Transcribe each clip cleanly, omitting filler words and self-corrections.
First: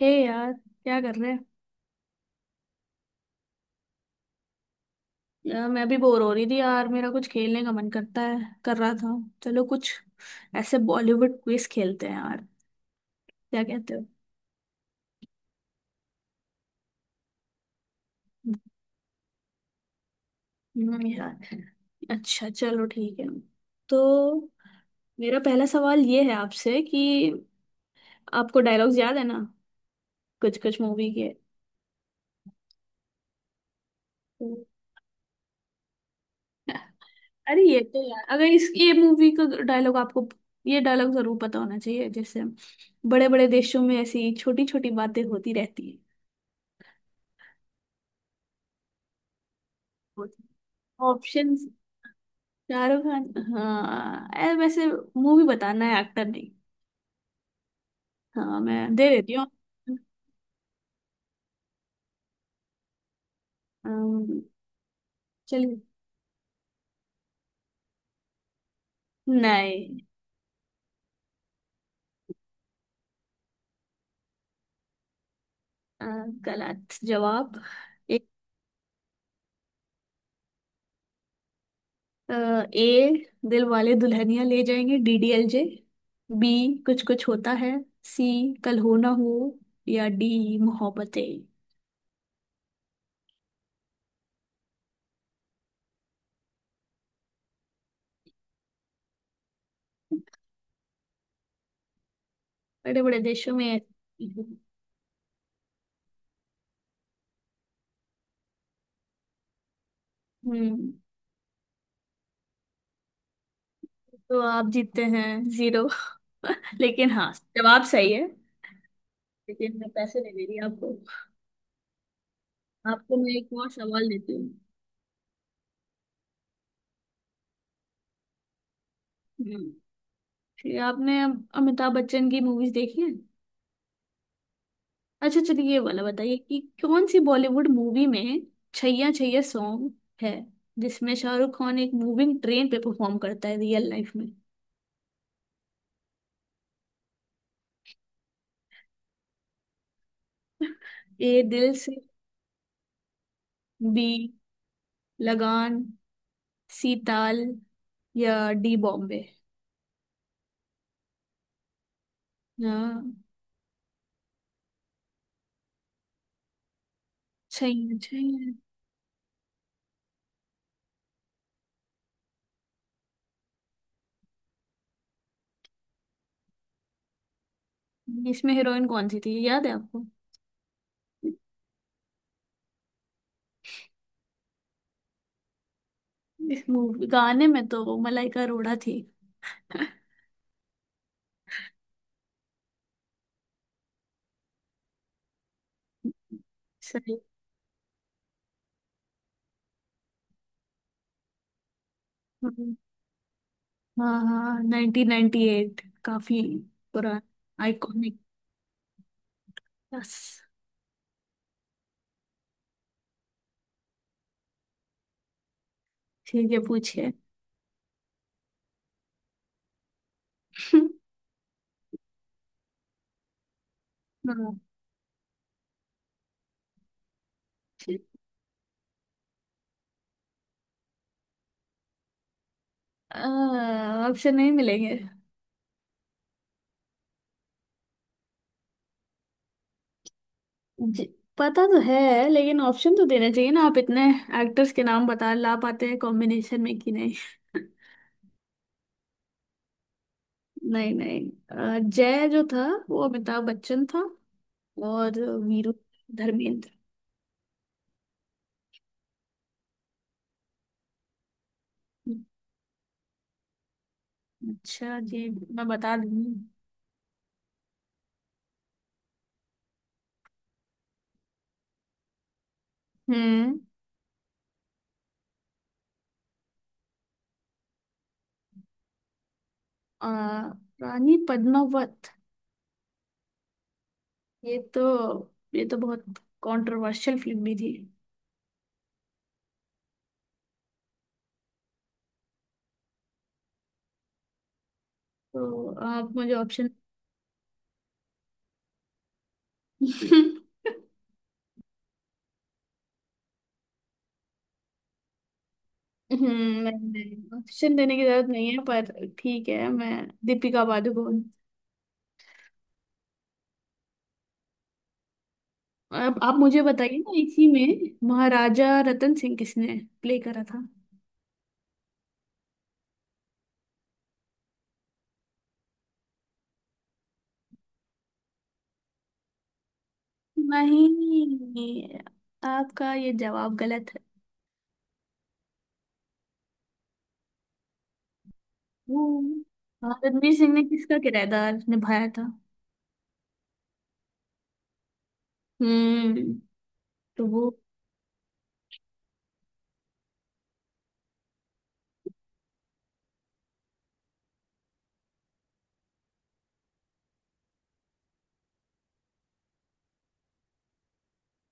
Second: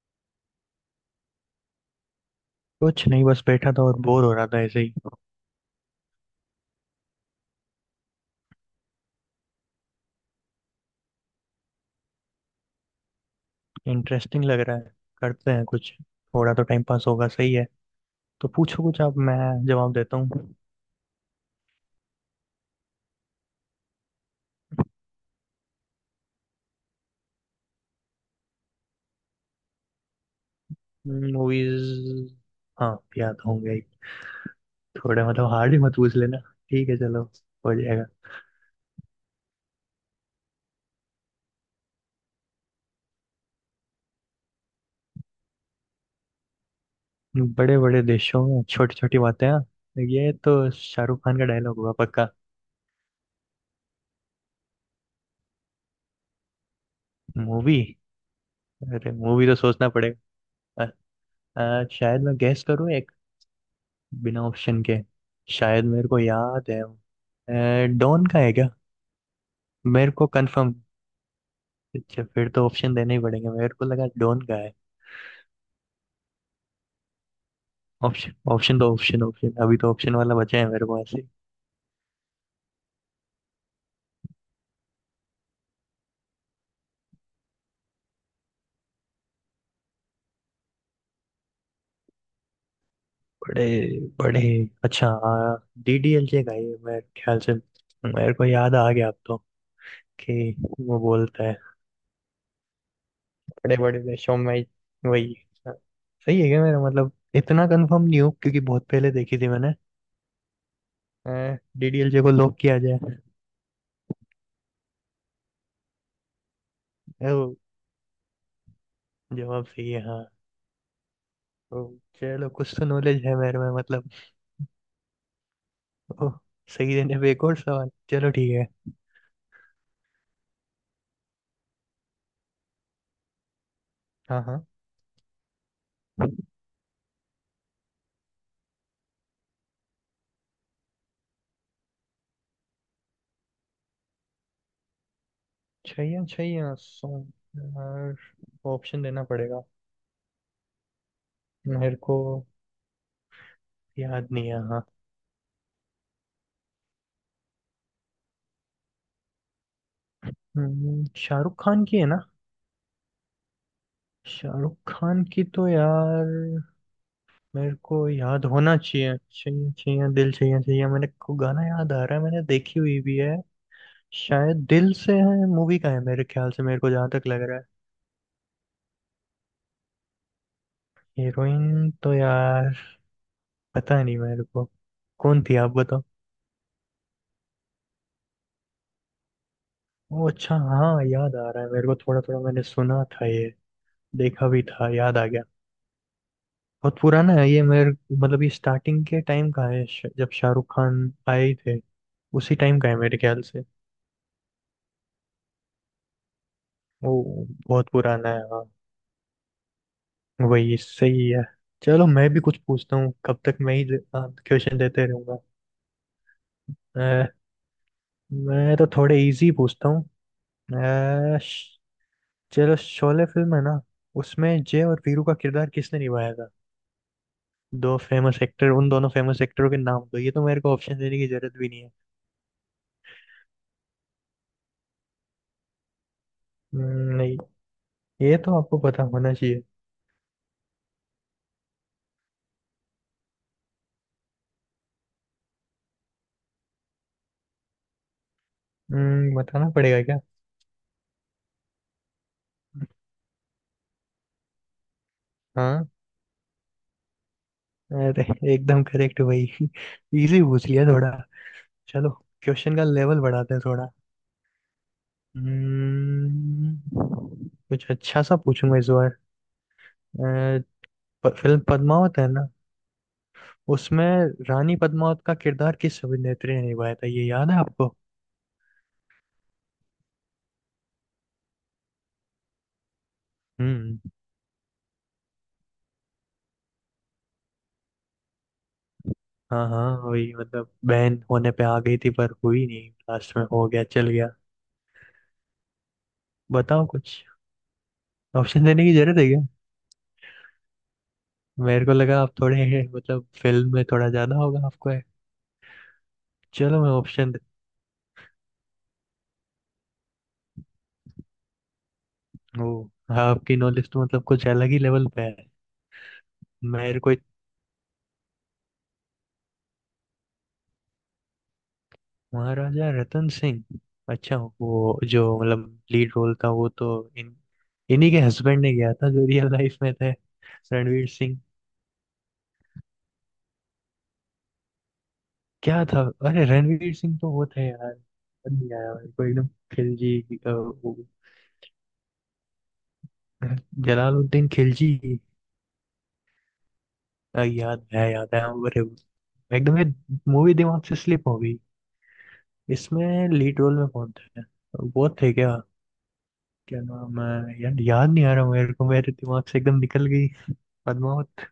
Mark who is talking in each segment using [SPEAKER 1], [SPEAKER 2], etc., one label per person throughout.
[SPEAKER 1] हे यार, क्या कर रहे हैं?
[SPEAKER 2] कुछ नहीं, बस बैठा था और बोर हो रहा था ऐसे ही।
[SPEAKER 1] यार मैं भी बोर हो रही थी यार। मेरा कुछ खेलने का मन करता है। कर रहा था। चलो कुछ ऐसे बॉलीवुड क्विज खेलते हैं यार। क्या कहते हो?
[SPEAKER 2] इंटरेस्टिंग लग रहा है। करते हैं कुछ, थोड़ा तो टाइम पास होगा, सही है। तो पूछो कुछ आप, मैं जवाब देता हूँ।
[SPEAKER 1] यार, अच्छा चलो ठीक है। तो मेरा पहला सवाल ये है आपसे कि आपको डायलॉग्स याद है ना, कुछ कुछ मूवी के।
[SPEAKER 2] मूवीज हाँ, याद होंगे ही। थोड़ा मतलब हार्ड ही मत पूछ लेना। ठीक है, चलो।
[SPEAKER 1] अरे
[SPEAKER 2] हो
[SPEAKER 1] ये तो
[SPEAKER 2] जाएगा।
[SPEAKER 1] यार, अगर इस ये मूवी का डायलॉग आपको, ये डायलॉग जरूर पता होना चाहिए। जैसे बड़े बड़े देशों में ऐसी छोटी छोटी बातें होती रहती।
[SPEAKER 2] बड़े बड़े देशों में छोटी छोटी बातें, हाँ। ये तो शाहरुख खान का
[SPEAKER 1] ऑप्शंस।
[SPEAKER 2] डायलॉग हुआ पक्का।
[SPEAKER 1] शाहरुख खान। हाँ ऐ वैसे, मूवी बताना है एक्टर नहीं।
[SPEAKER 2] मूवी?
[SPEAKER 1] हाँ मैं दे
[SPEAKER 2] अरे
[SPEAKER 1] देती हूँ।
[SPEAKER 2] मूवी तो सोचना पड़ेगा। अ, शायद मैं गैस करूँ एक,
[SPEAKER 1] अम्म,
[SPEAKER 2] बिना ऑप्शन के।
[SPEAKER 1] चलिए।
[SPEAKER 2] शायद मेरे को याद है, डॉन का है क्या?
[SPEAKER 1] नहीं।
[SPEAKER 2] मेरे को कंफर्म। अच्छा, फिर तो ऑप्शन देने ही पड़ेंगे, मेरे को लगा डोन का है।
[SPEAKER 1] अ, गलत जवाब। एक,
[SPEAKER 2] ऑप्शन ऑप्शन तो, ऑप्शन ऑप्शन अभी तो ऑप्शन वाला बचा है मेरे पास ही।
[SPEAKER 1] ए दिल वाले दुल्हनिया ले जाएंगे डीडीएलजे। बी, कुछ कुछ होता है। सी, कल हो ना हो। या डी, मोहब्बतें।
[SPEAKER 2] बड़े बड़े। अच्छा, डीडीएलजे का ये मेरे ख्याल से। मेरे को याद आ गया अब तो, कि वो बोलता है,
[SPEAKER 1] बड़े बड़े देशों
[SPEAKER 2] बड़े
[SPEAKER 1] में।
[SPEAKER 2] बड़े देशों में, वही। सही है क्या? मेरा मतलब इतना कंफर्म नहीं हूँ, क्योंकि बहुत पहले देखी थी मैंने।
[SPEAKER 1] हम्म।
[SPEAKER 2] डीडीएलजे को लॉक किया जाए।
[SPEAKER 1] तो आप जीतते हैं जीरो। लेकिन हाँ,
[SPEAKER 2] ओ,
[SPEAKER 1] जवाब सही है।
[SPEAKER 2] जवाब
[SPEAKER 1] लेकिन मैं
[SPEAKER 2] सही है
[SPEAKER 1] पैसे
[SPEAKER 2] हाँ।
[SPEAKER 1] नहीं दे रही आपको।
[SPEAKER 2] ओ, चलो कुछ तो
[SPEAKER 1] आपको
[SPEAKER 2] नॉलेज
[SPEAKER 1] मैं
[SPEAKER 2] है
[SPEAKER 1] एक
[SPEAKER 2] मेरे
[SPEAKER 1] और
[SPEAKER 2] में
[SPEAKER 1] सवाल
[SPEAKER 2] मतलब।
[SPEAKER 1] देती हूँ।
[SPEAKER 2] ओह, सही देने पे एक और सवाल, चलो ठीक है।
[SPEAKER 1] हम्म, कि आपने अमिताभ बच्चन की मूवीज देखी हैं।
[SPEAKER 2] हाँ हाँ।
[SPEAKER 1] अच्छा चलिए, ये वाला बताइए कि कौन सी बॉलीवुड मूवी में छैया छैया सॉन्ग है, जिसमें शाहरुख खान एक मूविंग ट्रेन पे परफॉर्म करता है रियल लाइफ में।
[SPEAKER 2] छैया छैया सॉन्ग, ऑप्शन देना पड़ेगा
[SPEAKER 1] ए, दिल से।
[SPEAKER 2] मेरे को।
[SPEAKER 1] बी,
[SPEAKER 2] याद नहीं है हाँ।
[SPEAKER 1] लगान। सी, ताल। या डी, बॉम्बे।
[SPEAKER 2] शाहरुख खान की है ना?
[SPEAKER 1] हाँ,
[SPEAKER 2] शाहरुख खान की तो यार मेरे
[SPEAKER 1] छैया
[SPEAKER 2] को याद
[SPEAKER 1] छैया।
[SPEAKER 2] होना चाहिए, चाहिए चाहिए, दिल चाहिए चाहिए, मेरे को गाना याद आ रहा है, मैंने देखी हुई भी है। शायद दिल से है मूवी का है मेरे ख्याल से, मेरे को जहाँ तक लग रहा है।
[SPEAKER 1] इसमें हीरोइन कौन सी थी, याद है आपको?
[SPEAKER 2] हीरोइन तो यार पता नहीं मेरे को, कौन थी आप बताओ।
[SPEAKER 1] इस मूवी गाने में तो मलाइका अरोड़ा थी।
[SPEAKER 2] ओ अच्छा, हाँ याद आ रहा है मेरे को थोड़ा थोड़ा, मैंने सुना था ये, देखा भी था, याद आ गया। बहुत
[SPEAKER 1] सही।
[SPEAKER 2] पुराना है ये मेरे मतलब, ये स्टार्टिंग के टाइम का है, जब शाहरुख खान आए थे उसी
[SPEAKER 1] हम्म,
[SPEAKER 2] टाइम का है मेरे ख्याल से।
[SPEAKER 1] हाँ हाँ, 1998, काफी
[SPEAKER 2] वो
[SPEAKER 1] पुराना,
[SPEAKER 2] बहुत
[SPEAKER 1] आइकॉनिक।
[SPEAKER 2] पुराना है हाँ।
[SPEAKER 1] बस।
[SPEAKER 2] वही सही है। चलो मैं भी कुछ पूछता हूँ, कब तक मैं ही क्वेश्चन देते रहूंगा।
[SPEAKER 1] ठीक है पूछिए।
[SPEAKER 2] अ, मैं तो थोड़े इजी पूछता हूँ। अ, श- चलो, शोले फिल्म है ना?
[SPEAKER 1] हाँ।
[SPEAKER 2] उसमें जय और वीरू का किरदार किसने निभाया था? दो
[SPEAKER 1] ठीक।
[SPEAKER 2] फेमस एक्टर, उन दोनों फेमस एक्टरों के नाम दो, ये तो मेरे को ऑप्शन देने की जरूरत भी नहीं है।
[SPEAKER 1] ऑप्शन नहीं मिलेंगे।
[SPEAKER 2] हम्म, नहीं, ये तो आपको पता होना चाहिए।
[SPEAKER 1] जी, पता तो है लेकिन ऑप्शन तो देना चाहिए ना, आप इतने एक्टर्स के नाम बता ला पाते हैं कॉम्बिनेशन में कि नहीं।
[SPEAKER 2] बताना पड़ेगा क्या?
[SPEAKER 1] नहीं नहीं, जय जो था वो अमिताभ बच्चन था, और वीरू
[SPEAKER 2] हाँ।
[SPEAKER 1] धर्मेंद्र।
[SPEAKER 2] अरे एकदम करेक्ट भाई इजी पूछ लिया थोड़ा। चलो,
[SPEAKER 1] हम्म,
[SPEAKER 2] क्वेश्चन का लेवल बढ़ाते हैं थोड़ा।
[SPEAKER 1] अच्छा जी। मैं बता दूंगी।
[SPEAKER 2] कुछ अच्छा सा पूछूंगा इस बार। अ, फिल्म पद्मावत है ना?
[SPEAKER 1] हम्म।
[SPEAKER 2] उसमें रानी पद्मावत का किरदार किस अभिनेत्री ने निभाया था, ये याद है आपको?
[SPEAKER 1] आ, रानी पद्मावत।
[SPEAKER 2] हम्म।
[SPEAKER 1] ये तो ये तो बहुत कंट्रोवर्शियल फिल्म भी थी।
[SPEAKER 2] हाँ हाँ वही, मतलब बहन होने पे आ गई थी पर हुई नहीं, लास्ट में हो गया, चल गया।
[SPEAKER 1] तो आप मुझे ऑप्शन।
[SPEAKER 2] बताओ कुछ। ऑप्शन देने की जरूरत है क्या? मेरे को लगा आप थोड़े मतलब फिल्म में थोड़ा ज्यादा होगा आपको है। चलो मैं ऑप्शन
[SPEAKER 1] नहीं,
[SPEAKER 2] दे।
[SPEAKER 1] ऑप्शन देने की जरूरत नहीं है पर ठीक है मैं। दीपिका पादुकोण।
[SPEAKER 2] ओ, आपकी नॉलेज तो मतलब कुछ अलग ही लेवल पे है।
[SPEAKER 1] अब आप मुझे बताइए
[SPEAKER 2] मेरे को,
[SPEAKER 1] ना, इसी में महाराजा रतन सिंह किसने प्ले करा था?
[SPEAKER 2] महाराजा रतन सिंह। अच्छा वो, जो मतलब लीड रोल था, वो तो इन इन्हीं के हस्बैंड ने किया था जो रियल लाइफ में थे। रणवीर सिंह।
[SPEAKER 1] नहीं, आपका ये जवाब गलत है।
[SPEAKER 2] क्या था? अरे रणवीर सिंह तो वो थे यार, याद नहीं आया
[SPEAKER 1] वो।
[SPEAKER 2] मेरे को एकदम।
[SPEAKER 1] हाँ,
[SPEAKER 2] खिलजी।
[SPEAKER 1] रणवीर सिंह ने
[SPEAKER 2] वो
[SPEAKER 1] किसका किरदार निभाया था?
[SPEAKER 2] जलालुद्दीन खिलजी।
[SPEAKER 1] हम्म। तो वो
[SPEAKER 2] याद है याद है। अरे एकदम ये मूवी दिमाग से स्लिप हो गई। इसमें लीड रोल में कौन था, वो थे क्या? क्या नाम है यार, याद नहीं आ रहा मेरे को, मेरे दिमाग से एकदम निकल गई, पद्मावत।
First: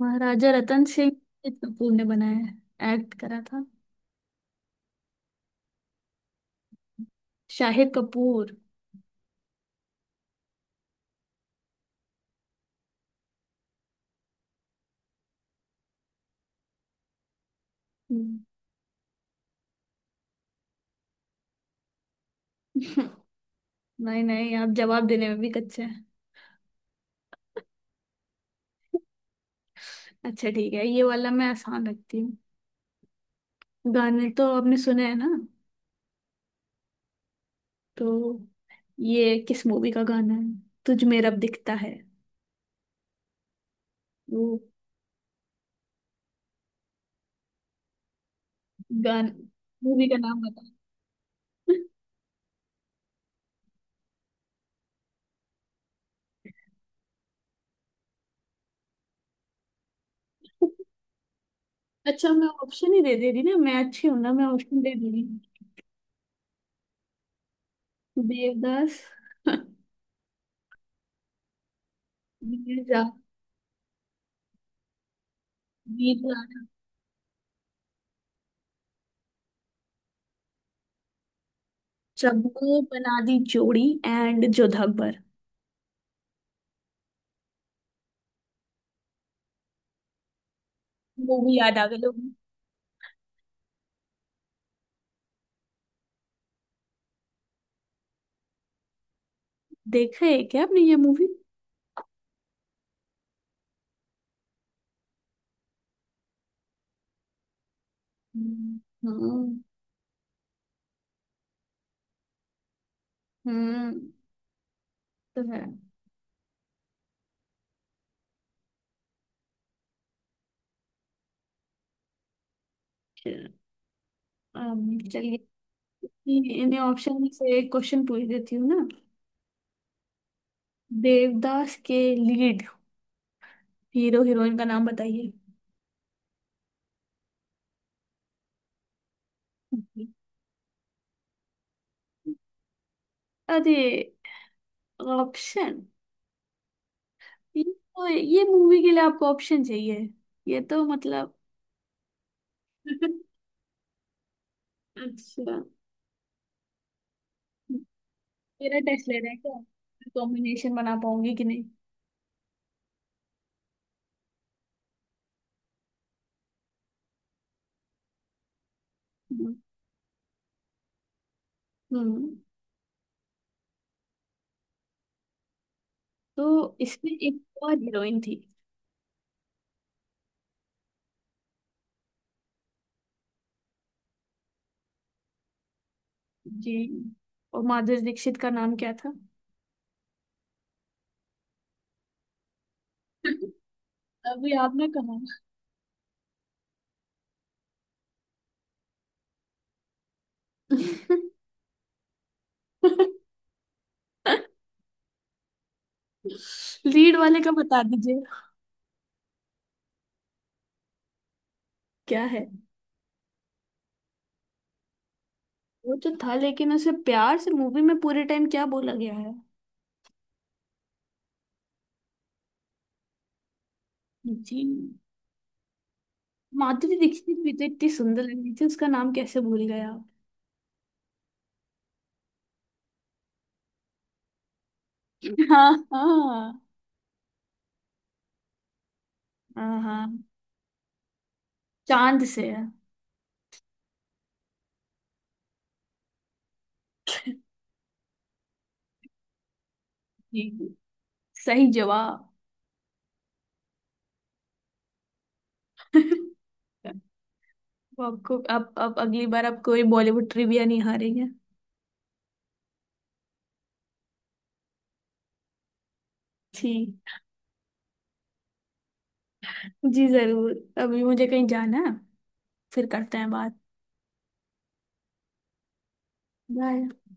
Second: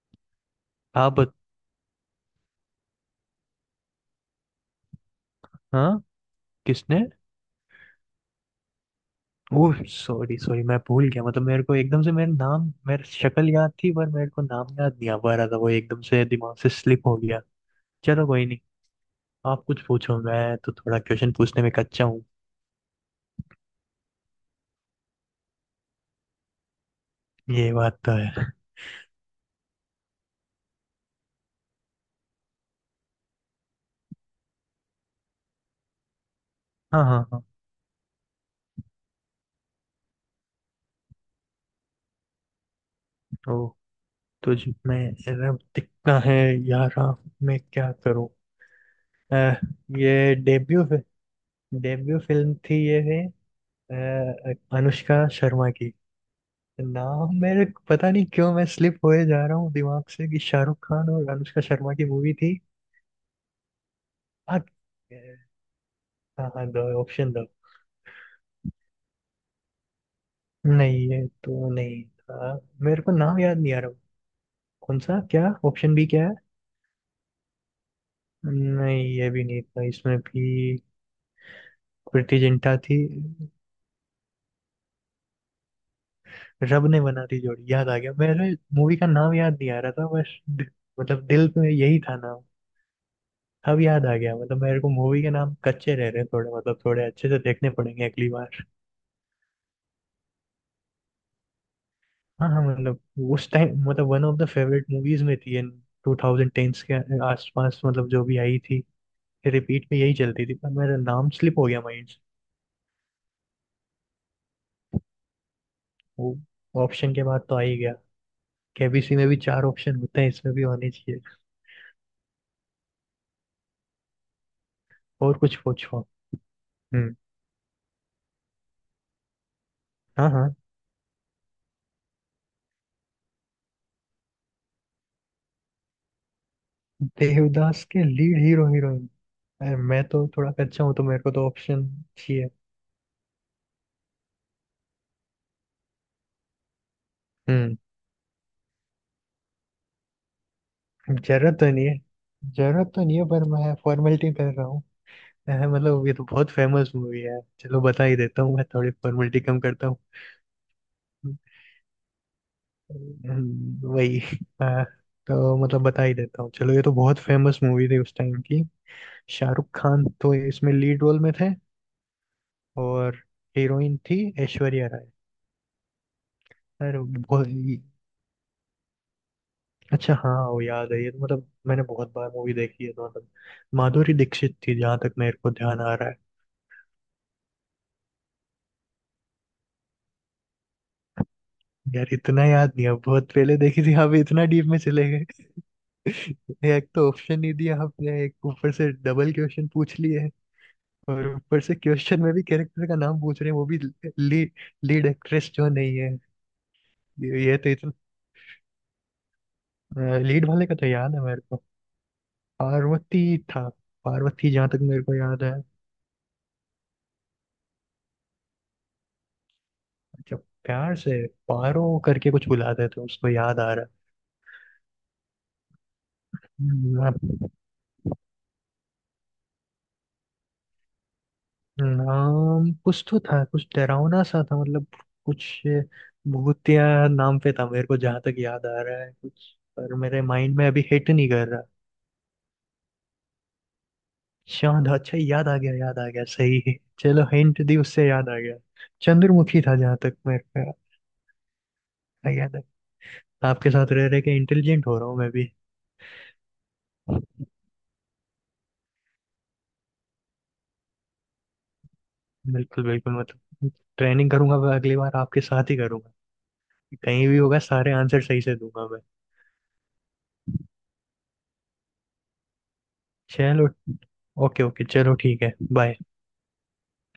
[SPEAKER 1] महाराजा रतन सिंह
[SPEAKER 2] आप
[SPEAKER 1] शाहिद कपूर ने बनाया है, एक्ट करा था।
[SPEAKER 2] हाँ, किसने?
[SPEAKER 1] Shahid Kapoor.
[SPEAKER 2] Oh sorry sorry, मैं भूल गया मतलब, मेरे को एकदम से, मेरा नाम, मेरा शक्ल याद थी पर मेरे को नाम याद नहीं आ पा रहा था, वो एकदम से दिमाग से स्लिप हो गया। चलो,
[SPEAKER 1] हम्म।
[SPEAKER 2] कोई नहीं। आप कुछ पूछो, मैं तो थोड़ा क्वेश्चन पूछने में कच्चा हूँ।
[SPEAKER 1] नहीं नहीं, आप जवाब देने में भी कच्चे हैं।
[SPEAKER 2] ये बात तो है।
[SPEAKER 1] अच्छा ठीक है, ये वाला मैं आसान रखती हूँ। गाने तो आपने सुने हैं ना?
[SPEAKER 2] हाँ हाँ हाँ।
[SPEAKER 1] तो ये किस मूवी का गाना है? तुझ में रब दिखता है
[SPEAKER 2] ओ,
[SPEAKER 1] वो।
[SPEAKER 2] तुझ में रब दिखता है, यारा मैं क्या करूँ।
[SPEAKER 1] गान।
[SPEAKER 2] अह,
[SPEAKER 1] मूवी का
[SPEAKER 2] ये
[SPEAKER 1] नाम बता।
[SPEAKER 2] डेब्यू डेब्यू फिल्म थी ये है, अनुष्का शर्मा की। नाम मेरे को पता नहीं क्यों मैं स्लिप होए जा रहा हूँ दिमाग से, कि शाहरुख खान और अनुष्का शर्मा की
[SPEAKER 1] अच्छा
[SPEAKER 2] मूवी
[SPEAKER 1] मैं
[SPEAKER 2] थी।
[SPEAKER 1] ऑप्शन ही दे दे रही ना, मैं अच्छी हूं ना, मैं
[SPEAKER 2] हाँ।
[SPEAKER 1] ऑप्शन दे दे रही हूँ।
[SPEAKER 2] हाँ हाँ, दो ऑप्शन दो।
[SPEAKER 1] देवदास।
[SPEAKER 2] नहीं ये तो नहीं था।
[SPEAKER 1] वीर जा।
[SPEAKER 2] मेरे को नाम याद नहीं आ रहा। कौन सा, क्या ऑप्शन भी
[SPEAKER 1] वीर।
[SPEAKER 2] क्या है? नहीं ये भी नहीं था, इसमें भी प्रीति जिंटा
[SPEAKER 1] चबू
[SPEAKER 2] थी।
[SPEAKER 1] बना दी जोड़ी एंड जोधा अकबर।
[SPEAKER 2] रब ने बना दी जोड़ी, याद आ गया मेरे, मूवी का नाम याद नहीं आ रहा था बस, मतलब दिल
[SPEAKER 1] मूवी
[SPEAKER 2] में
[SPEAKER 1] याद आ गई
[SPEAKER 2] यही
[SPEAKER 1] लोग।
[SPEAKER 2] था नाम। अब याद आ गया, मतलब मेरे को मूवी के नाम कच्चे रह रहे हैं थोड़े, मतलब थोड़े अच्छे से देखने पड़ेंगे अगली बार।
[SPEAKER 1] देखा है क्या आपने ये मूवी?
[SPEAKER 2] हाँ हाँ मतलब, उस टाइम मतलब one of the favourite movies में थी, इन टू थाउजेंड टेंस के आसपास मतलब जो भी आई थी,
[SPEAKER 1] हम्म।
[SPEAKER 2] रिपीट में यही चलती थी, पर मेरा नाम स्लिप हो गया माइंड से।
[SPEAKER 1] हम्म, तो है।
[SPEAKER 2] वो ऑप्शन के बाद तो आ ही गया। केबीसी में भी चार ऑप्शन होते हैं, इसमें भी होने चाहिए। और कुछ पूछो।
[SPEAKER 1] चलिए, इन्हें
[SPEAKER 2] हम्म।
[SPEAKER 1] ऑप्शन में से एक क्वेश्चन पूछ देती हूँ ना।
[SPEAKER 2] हाँ हाँ।
[SPEAKER 1] देवदास के लीड हीरो हीरोइन का नाम बताइए।
[SPEAKER 2] देवदास के लीड हीरो हीरोइन? अरे मैं
[SPEAKER 1] हम्म।
[SPEAKER 2] तो थोड़ा कच्चा हूँ, तो मेरे को तो ऑप्शन चाहिए।
[SPEAKER 1] अरे, ऑप्शन? ये
[SPEAKER 2] हम्म।
[SPEAKER 1] तो, ये मूवी के लिए आपको ऑप्शन चाहिए? ये तो मतलब।
[SPEAKER 2] जरूरत तो नहीं है। जरूरत तो नहीं है, पर मैं फॉर्मेलिटी कर रहा
[SPEAKER 1] अच्छा,
[SPEAKER 2] है मतलब, ये तो बहुत फेमस मूवी है, चलो बता ही देता हूँ, मैं
[SPEAKER 1] मेरा
[SPEAKER 2] थोड़ी
[SPEAKER 1] टेस्ट ले रहे हैं
[SPEAKER 2] फॉर्मेलिटी कम करता हूँ।
[SPEAKER 1] क्या, कॉम्बिनेशन बना पाऊंगी कि नहीं?
[SPEAKER 2] वही। हाँ, तो मतलब बता ही देता हूँ, चलो, ये तो बहुत फेमस मूवी थी उस टाइम की।
[SPEAKER 1] हम्म।
[SPEAKER 2] शाहरुख खान तो इसमें लीड रोल में थे,
[SPEAKER 1] हम्म,
[SPEAKER 2] और हीरोइन थी ऐश्वर्या राय।
[SPEAKER 1] तो
[SPEAKER 2] अरे
[SPEAKER 1] इसमें एक
[SPEAKER 2] बहुत
[SPEAKER 1] और हीरोइन थी।
[SPEAKER 2] अच्छा हाँ वो याद है, ये तो मतलब मैंने बहुत बार मूवी देखी है तो मतलब, माधुरी दीक्षित थी जहां तक मेरे को ध्यान आ रहा है।
[SPEAKER 1] जी। और माधुरी दीक्षित का नाम क्या था?
[SPEAKER 2] यार इतना याद नहीं है, बहुत पहले देखी थी, आप इतना
[SPEAKER 1] अभी
[SPEAKER 2] डीप में
[SPEAKER 1] आपने
[SPEAKER 2] चले।
[SPEAKER 1] कहा।
[SPEAKER 2] एक तो ऑप्शन नहीं दिया आपने, एक ऊपर से डबल क्वेश्चन पूछ लिए है, और ऊपर से क्वेश्चन में भी कैरेक्टर का नाम पूछ रहे हैं, वो भी लीड, लीड एक्ट्रेस जो नहीं है।
[SPEAKER 1] लीड वाले
[SPEAKER 2] ये
[SPEAKER 1] का
[SPEAKER 2] ये तो
[SPEAKER 1] बता
[SPEAKER 2] इतना,
[SPEAKER 1] दीजिए।
[SPEAKER 2] लीड वाले का तो याद है मेरे को।
[SPEAKER 1] क्या है?
[SPEAKER 2] पार्वती था। पार्वती, जहाँ तक मेरे को याद है।
[SPEAKER 1] वो तो था, लेकिन उसे प्यार से मूवी में पूरे टाइम क्या बोला गया है?
[SPEAKER 2] अच्छा, प्यार से पारो करके कुछ बुलाते थे उसको, याद आ रहा है।
[SPEAKER 1] जी। माधुरी दीक्षित
[SPEAKER 2] हाँ,
[SPEAKER 1] भी तो इतनी सुंदर लग रही थी, उसका नाम कैसे भूल गया आप?
[SPEAKER 2] नाम कुछ तो था, कुछ डरावना सा था मतलब, कुछ
[SPEAKER 1] हाँ हाँ।
[SPEAKER 2] भूतिया नाम पे था मेरे को जहां तक याद आ रहा है कुछ,
[SPEAKER 1] हाँ
[SPEAKER 2] पर
[SPEAKER 1] हाँ।
[SPEAKER 2] मेरे माइंड में अभी हिट नहीं कर रहा।
[SPEAKER 1] चांद से है।
[SPEAKER 2] शांत, अच्छा याद आ गया, याद आ गया, सही है। चलो, हिंट दी उससे याद आ गया। चंद्रमुखी था जहां तक मेरे
[SPEAKER 1] जी जी,
[SPEAKER 2] को
[SPEAKER 1] सही जवाब।
[SPEAKER 2] याद है। आपके साथ रह रह के इंटेलिजेंट हो रहा हूँ मैं भी।
[SPEAKER 1] वो आपको अब अगली बार आप कोई बॉलीवुड ट्रिविया नहीं हारेंगे।
[SPEAKER 2] बिल्कुल बिल्कुल मतलब, ट्रेनिंग करूंगा, मैं अगली बार आपके साथ ही करूंगा।
[SPEAKER 1] ठीक।
[SPEAKER 2] कहीं भी होगा, सारे आंसर सही से दूंगा मैं।
[SPEAKER 1] जी जरूर। अभी मुझे कहीं जाना है। फिर करते हैं बात।
[SPEAKER 2] चलो, ओके ओके, चलो ठीक है, बाय।
[SPEAKER 1] बाय।